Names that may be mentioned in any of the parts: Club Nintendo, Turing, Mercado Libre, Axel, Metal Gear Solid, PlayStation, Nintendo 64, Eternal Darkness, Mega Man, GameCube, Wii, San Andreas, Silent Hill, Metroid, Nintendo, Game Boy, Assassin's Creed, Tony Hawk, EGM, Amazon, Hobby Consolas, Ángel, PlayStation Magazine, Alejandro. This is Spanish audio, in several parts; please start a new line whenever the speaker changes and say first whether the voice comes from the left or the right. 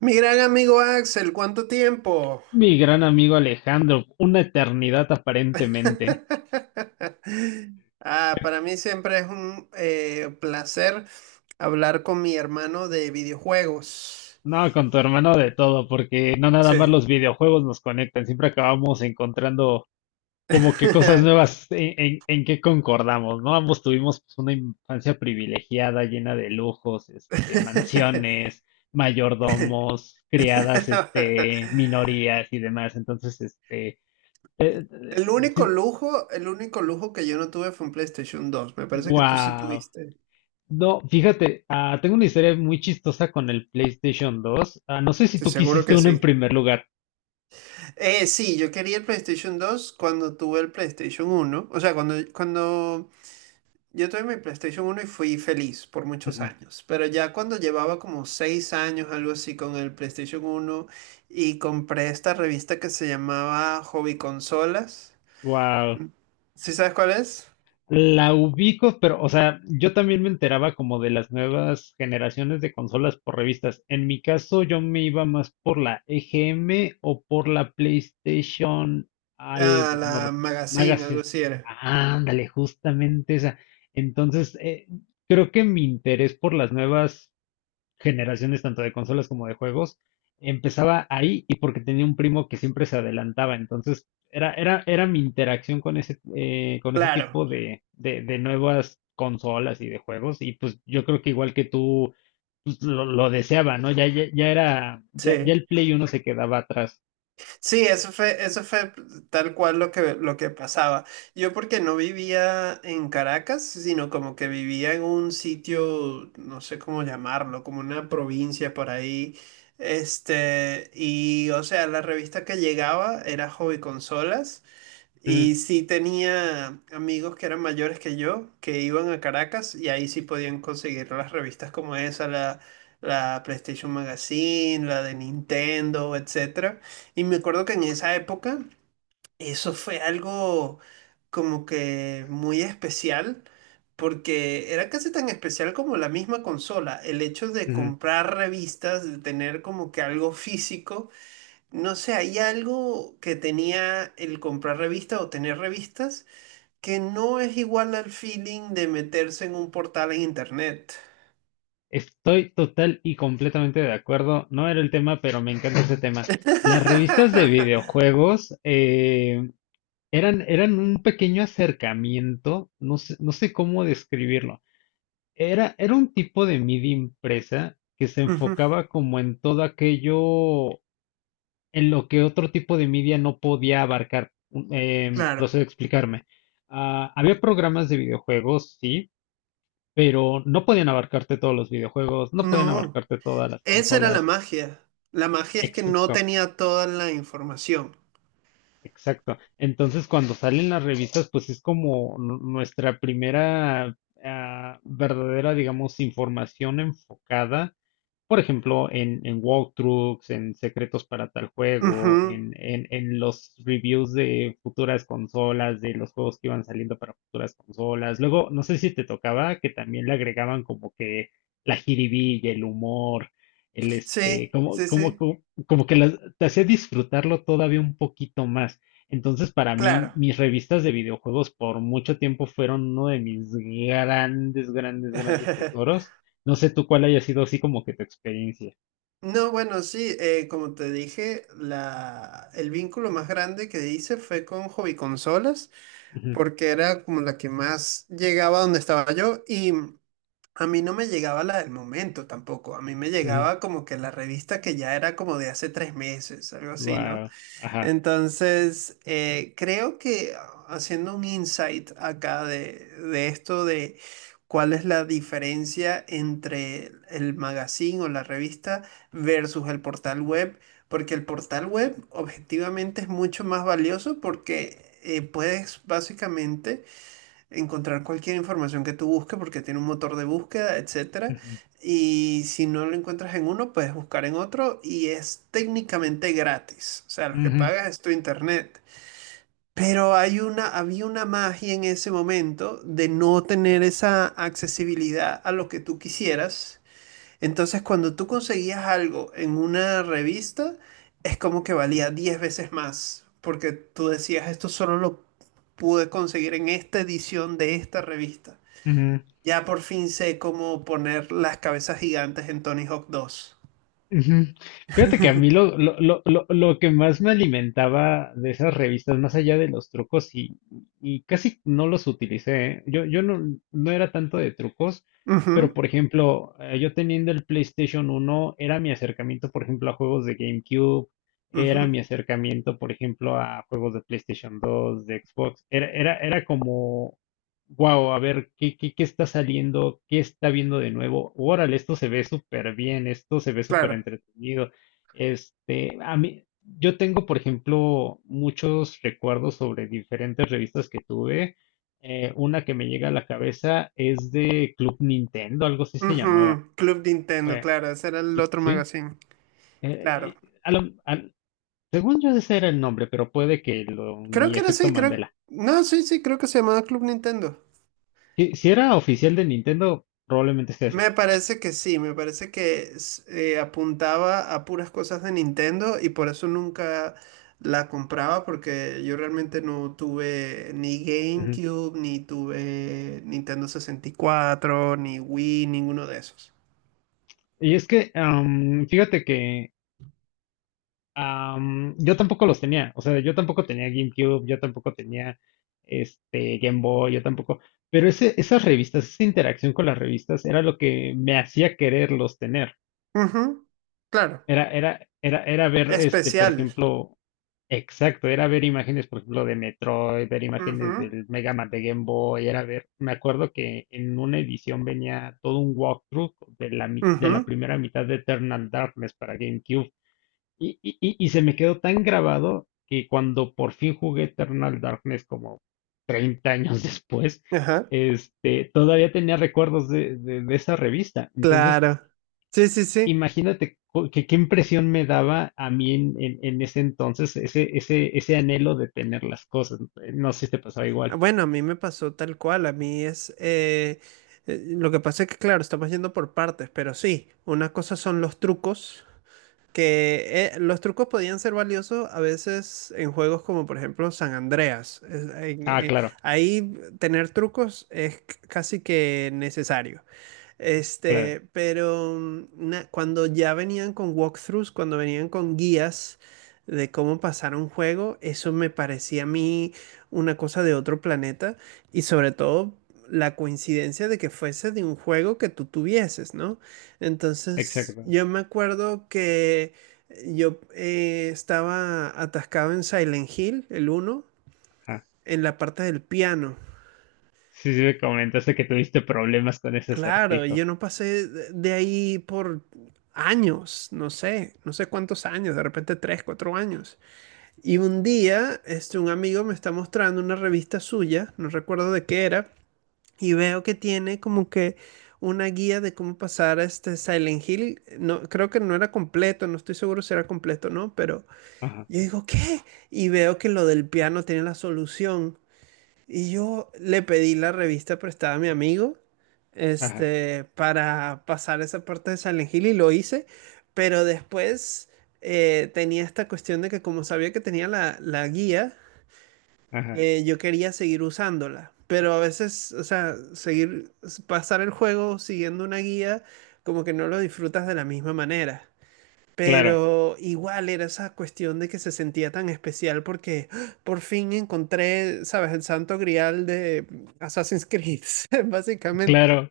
right: Mi gran amigo Axel, ¿cuánto tiempo?
left: Mi gran amigo Alejandro, una eternidad aparentemente.
right: Ah, para mí siempre es un placer hablar con mi hermano de videojuegos.
left: No, con tu hermano de todo, porque no nada más
right: Sí.
left: los videojuegos nos conectan, siempre acabamos encontrando como que cosas nuevas en que concordamos, ¿no? Ambos tuvimos pues, una infancia privilegiada, llena de lujos, este, mansiones, mayordomos, criadas, este, minorías y demás. Entonces, este,
right: El único lujo que yo no tuve fue un PlayStation dos. Me parece que tú sí
left: wow.
right: tuviste.
left: No, fíjate, tengo una historia muy chistosa con el PlayStation dos. No sé si
right: Te
left: tú
right: seguro
left: quisiste
right: que
left: uno en
right: sí.
left: primer lugar.
right: Sí, yo quería el PlayStation 2 cuando tuve el PlayStation uno. O sea, cuando yo tuve mi PlayStation uno y fui feliz por muchos
left: Ujú.
right: años, pero ya cuando llevaba como 6 años, algo así, con el PlayStation uno y compré esta revista que se llamaba Hobby Consolas,
left: Wow.
right: ¿sí sabes cuál es?
left: La ubico, pero, o sea, yo también me enteraba como de las nuevas generaciones de consolas por revistas. En mi caso, yo me iba más por la EGM o por la PlayStation
right: Ah,
left: algo, no,
right: la Magazine, algo
left: Magazine.
right: así era.
left: Ándale, justamente esa. Entonces, creo que mi interés por las nuevas generaciones tanto de consolas como de juegos empezaba ahí y porque tenía un primo que siempre se adelantaba, entonces era mi interacción con ese
right: Claro,
left: tipo de nuevas consolas y de juegos y pues yo creo que igual que tú pues, lo deseaba, ¿no? Ya era, ya
right: sí.
left: el Play uno se quedaba atrás.
right: Sí, eso fue tal cual lo que pasaba. Yo porque no vivía en Caracas, sino como que vivía en un sitio, no sé cómo llamarlo, como una provincia por ahí. Este, y o sea, la revista que llegaba era Hobby Consolas.
left: Mm,
right: Y sí tenía amigos que eran mayores que yo, que iban a Caracas y ahí sí podían conseguir las revistas como esa, la PlayStation Magazine, la de Nintendo, etcétera. Y me acuerdo que en esa época eso fue algo como que muy especial, porque era casi tan especial como la misma consola, el hecho de
left: ujú.
right: comprar revistas, de tener como que algo físico. No sé, hay algo que tenía el comprar revistas o tener revistas que no es igual al feeling de meterse en un portal en internet.
left: Estoy total y completamente de acuerdo. No era el tema, pero me encanta ese tema. Las revistas de videojuegos, eran, eran un pequeño acercamiento, no sé, no sé cómo describirlo. Era un tipo de media impresa que se
right: Ujú,
left: enfocaba como en todo aquello en lo que otro tipo de media no podía abarcar.
right: claro.
left: Procedo a explicarme. Había programas de videojuegos, sí, pero no podían abarcarte todos los videojuegos, no podían
right: No,
left: abarcarte todas las
right: esa era la
left: consolas,
right: magia. La magia es que no
left: etc.
right: tenía toda la información.
left: Exacto. Entonces, cuando salen las revistas, pues es como nuestra primera verdadera, digamos, información enfocada, por ejemplo, en walkthroughs, en secretos para tal juego,
right: Ujú.
left: en los reviews de futuras consolas, de los juegos que iban saliendo para futuras consolas. Luego, no sé si te tocaba que también le agregaban como que la jiribilla, el humor, el
right: Sí,
left: este,
right: sí, sí,
left: como que te hacía disfrutarlo todavía un poquito más. Entonces, para mí,
right: claro.
left: mis revistas de videojuegos por mucho tiempo fueron uno de mis grandes, grandes, grandes tesoros. No sé tú cuál haya sido así como que tu experiencia.
right: No, bueno, sí, como te dije, el vínculo más grande que hice fue con hobby
left: Wow,
right: porque era como la que más llegaba a donde estaba yo, y a mí no me llegaba la del momento tampoco, a mí me llegaba como que la revista que ya era como de hace 3 meses, algo así, ¿no?
left: ajá.
right: Entonces, creo que haciendo un insight acá de esto de cuál es la diferencia entre el magazine o la revista versus el portal web. Porque el portal web objetivamente es mucho más valioso porque puedes básicamente encontrar cualquier información que tú busques porque tiene un motor de búsqueda, etcétera.
left: Ujú,
right: Y si no lo encuentras en uno, puedes buscar en otro y es técnicamente gratis. O sea, lo que
left: ujú,
right: pagas es tu internet. Pero hay una, había una magia en ese momento de no tener esa accesibilidad a lo que tú quisieras. Entonces, cuando tú conseguías algo en una revista, es como que valía 10 veces más, porque tú decías, esto solo lo pude conseguir en esta edición de esta revista.
left: ujú.
right: Ya por fin sé cómo poner las cabezas gigantes en Tony Hawk dos.
left: Ujú. Fíjate que a mí lo que más me alimentaba de esas revistas, más allá de los trucos, y casi no los utilicé, ¿eh? Yo no, no era tanto de trucos, pero
right: Ujú,
left: por ejemplo, yo teniendo el PlayStation uno era mi acercamiento, por ejemplo, a juegos de GameCube, era
right: ujú,
left: mi acercamiento, por ejemplo, a juegos de PlayStation dos, de Xbox, era como wow, a ver, ¿ qué está saliendo? ¿Qué está viendo de nuevo? Órale, esto se ve súper bien, esto se ve súper
right: claro.
left: entretenido. Este, a mí, yo tengo, por ejemplo, muchos recuerdos sobre diferentes revistas que tuve. Una que me llega a la cabeza es de Club Nintendo, algo así se llamaba.
right: Ujú, Club Nintendo,
left: Eh,
right: claro, ese era el
left: sí,
right: otro
left: sí.
right: magazine.
left: eh,
right: Claro.
left: eh, a lo- al- Según yo ese era el nombre, pero puede que lo,
right: Creo
left: mi
right: que era
left: efecto
right: así, creo.
left: Mandela.
right: No, sí, sí, creo que se llamaba Club Nintendo.
left: Si, si era oficial de Nintendo, probablemente sea ese.
right: Me parece que sí, me parece que s- apuntaba a puras cosas de Nintendo y por eso nunca la compraba porque yo realmente no tuve ni GameCube, ni tuve Nintendo 64 ni Wii, ninguno de esos.
left: Y es que, fíjate que yo tampoco los tenía, o sea, yo tampoco tenía GameCube, yo tampoco tenía este Game Boy, yo tampoco, pero ese, esas revistas, esa interacción con las revistas era lo que me hacía quererlos tener.
right: Ujú, claro,
left: Era ver, este, por
right: especial.
left: ejemplo, exacto, era ver imágenes, por ejemplo, de Metroid, ver imágenes
right: Ujú,
left: del Mega Man de Game Boy, era ver, me acuerdo que en una edición venía todo un walkthrough de de la
right: ujú,
left: primera mitad de Eternal Darkness para GameCube. Y se me quedó tan grabado que cuando por fin jugué Eternal Darkness como 30 años después,
right: ajá,
left: este, todavía tenía recuerdos de esa revista. Entonces,
right: claro. Sí, sí, sí.
left: imagínate qué impresión me daba a mí en ese entonces ese, ese anhelo de tener las cosas. No sé si te pasaba igual.
right: Ah, bueno, a mí me pasó tal cual, a mí es... lo que pasa es que, claro, estamos yendo por partes, pero sí, una cosa son los trucos, que los trucos podían ser valiosos a veces en juegos como por ejemplo San Andreas. Es- en-
left: Ah, claro,
right: ahí tener trucos es c- casi que necesario.
left: claro,
right: Este, pero na- cuando ya venían con walkthroughs, cuando venían con guías de cómo pasar un juego, eso me parecía a mí una cosa de otro planeta y sobre todo la coincidencia de que fuese de un juego que tú tuvieses, ¿no? Entonces,
left: exacto.
right: yo me acuerdo que yo estaba atascado en Silent Hill, el uno,
left: Ajá.
right: en la parte del piano.
left: Sí, sí, me comentaste que tuviste problemas con ese
right: Claro, y
left: acertijo.
right: yo no pasé de ahí por años, no sé, no sé cuántos años, de repente tres, cuatro años. Y un día, este, un amigo me está mostrando una revista suya, no recuerdo de qué era, y veo que tiene como que una guía de cómo pasar este Silent Hill. No, creo que no era completo, no estoy seguro si era completo o no, pero
left: Ajá,
right: yo digo, ¿qué? Y veo que lo del piano tiene la solución. Y yo le pedí la revista prestada a mi amigo,
left: ajá,
right: este, para pasar esa parte de Silent Hill y lo hice, pero después tenía esta cuestión de que como sabía que tenía la guía,
left: ajá.
right: yo quería seguir usándola, pero a veces, o sea, seguir, pasar el juego siguiendo una guía, como que no lo disfrutas de la misma manera.
left: Claro,
right: Pero igual era esa cuestión de que se sentía tan especial porque ¡ah! Por fin encontré, ¿sabes? El santo grial de Assassin's Creed, básicamente.
left: claro.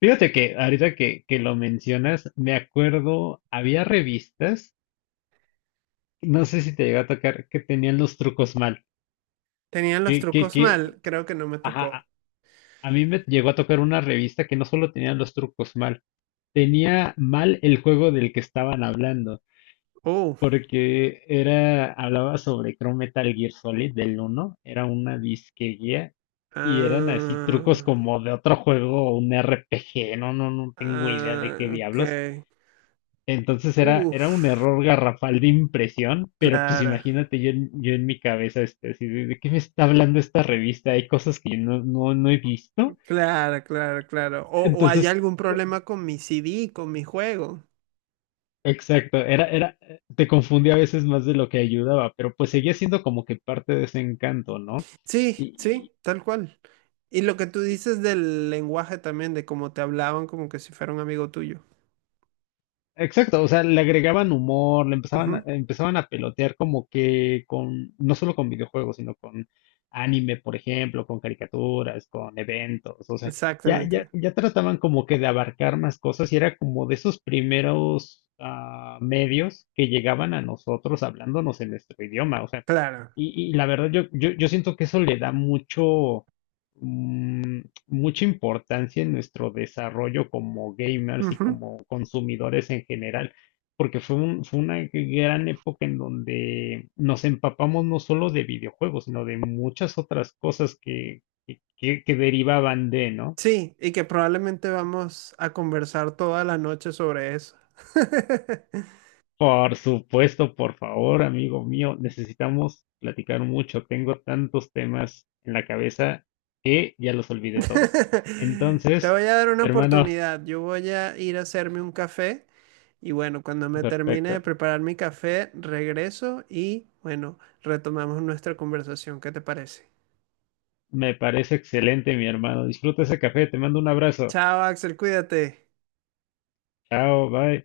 left: Fíjate que ahorita que lo mencionas, me acuerdo, había revistas, no sé si te llegó a tocar, que tenían los trucos mal.
right: Tenían los trucos
left: Que,
right: mal, creo que no me
left: ajá,
right: tocó.
left: a mí me llegó a tocar una revista que no solo tenía los trucos mal, tenía mal el juego del que estaban hablando,
right: Oh,
left: porque era, hablaba sobre creo Metal Gear Solid del uno, era una disque guía, y eran así trucos
right: ah,
left: como de otro juego, un RPG. No, no, no tengo idea de qué
right: ah, ok.
left: diablos. Entonces era, era un
right: Uf,
left: error garrafal de impresión, pero pues
right: claro,
left: imagínate yo en mi cabeza, este, así ¿de qué me está hablando esta revista? Hay cosas que yo no, no, no he visto.
right: claro, claro, claro. O hay
left: Entonces,
right: algún problema con mi CD, con mi juego.
left: exacto, te confundía a veces más de lo que ayudaba, pero pues seguía siendo como que parte de ese encanto, ¿no?
right: Sí, sí, tal cual. Y lo que tú dices del lenguaje también, de cómo te hablaban como que si fuera un amigo tuyo.
left: Exacto, o sea, le agregaban humor, le empezaban a,
right: Ujú,
left: empezaban a pelotear como que con, no solo con videojuegos, sino con anime, por ejemplo, con caricaturas, con eventos, o sea, ya, ya,
right: exactamente.
left: ya trataban como que de abarcar más cosas y era como de esos primeros medios que llegaban a nosotros hablándonos en nuestro idioma, o sea,
right: Claro.
left: y la verdad yo siento que eso le da mucho, mm, mucha importancia en nuestro desarrollo como gamers y
right: Ujú,
left: como consumidores en general, porque fue una gran época en donde nos empapamos no solo de videojuegos, sino de muchas otras cosas que derivaban de, ¿no?
right: sí, y que probablemente vamos a conversar toda la noche sobre eso.
left: Por supuesto, por favor, amigo mío, necesitamos platicar mucho. Tengo tantos temas en la cabeza que ya los olvidé todos.
right: Te
left: Entonces,
right: voy a dar una
left: hermano,
right: oportunidad. Yo voy a ir a hacerme un café y bueno, cuando me termine
left: perfecto.
right: de preparar mi café, regreso y bueno, retomamos nuestra conversación. ¿Qué te parece?
left: Me parece excelente, mi hermano. Disfruta ese café. Te mando un abrazo.
right: Chao, Axel, cuídate.
left: Chao, bye.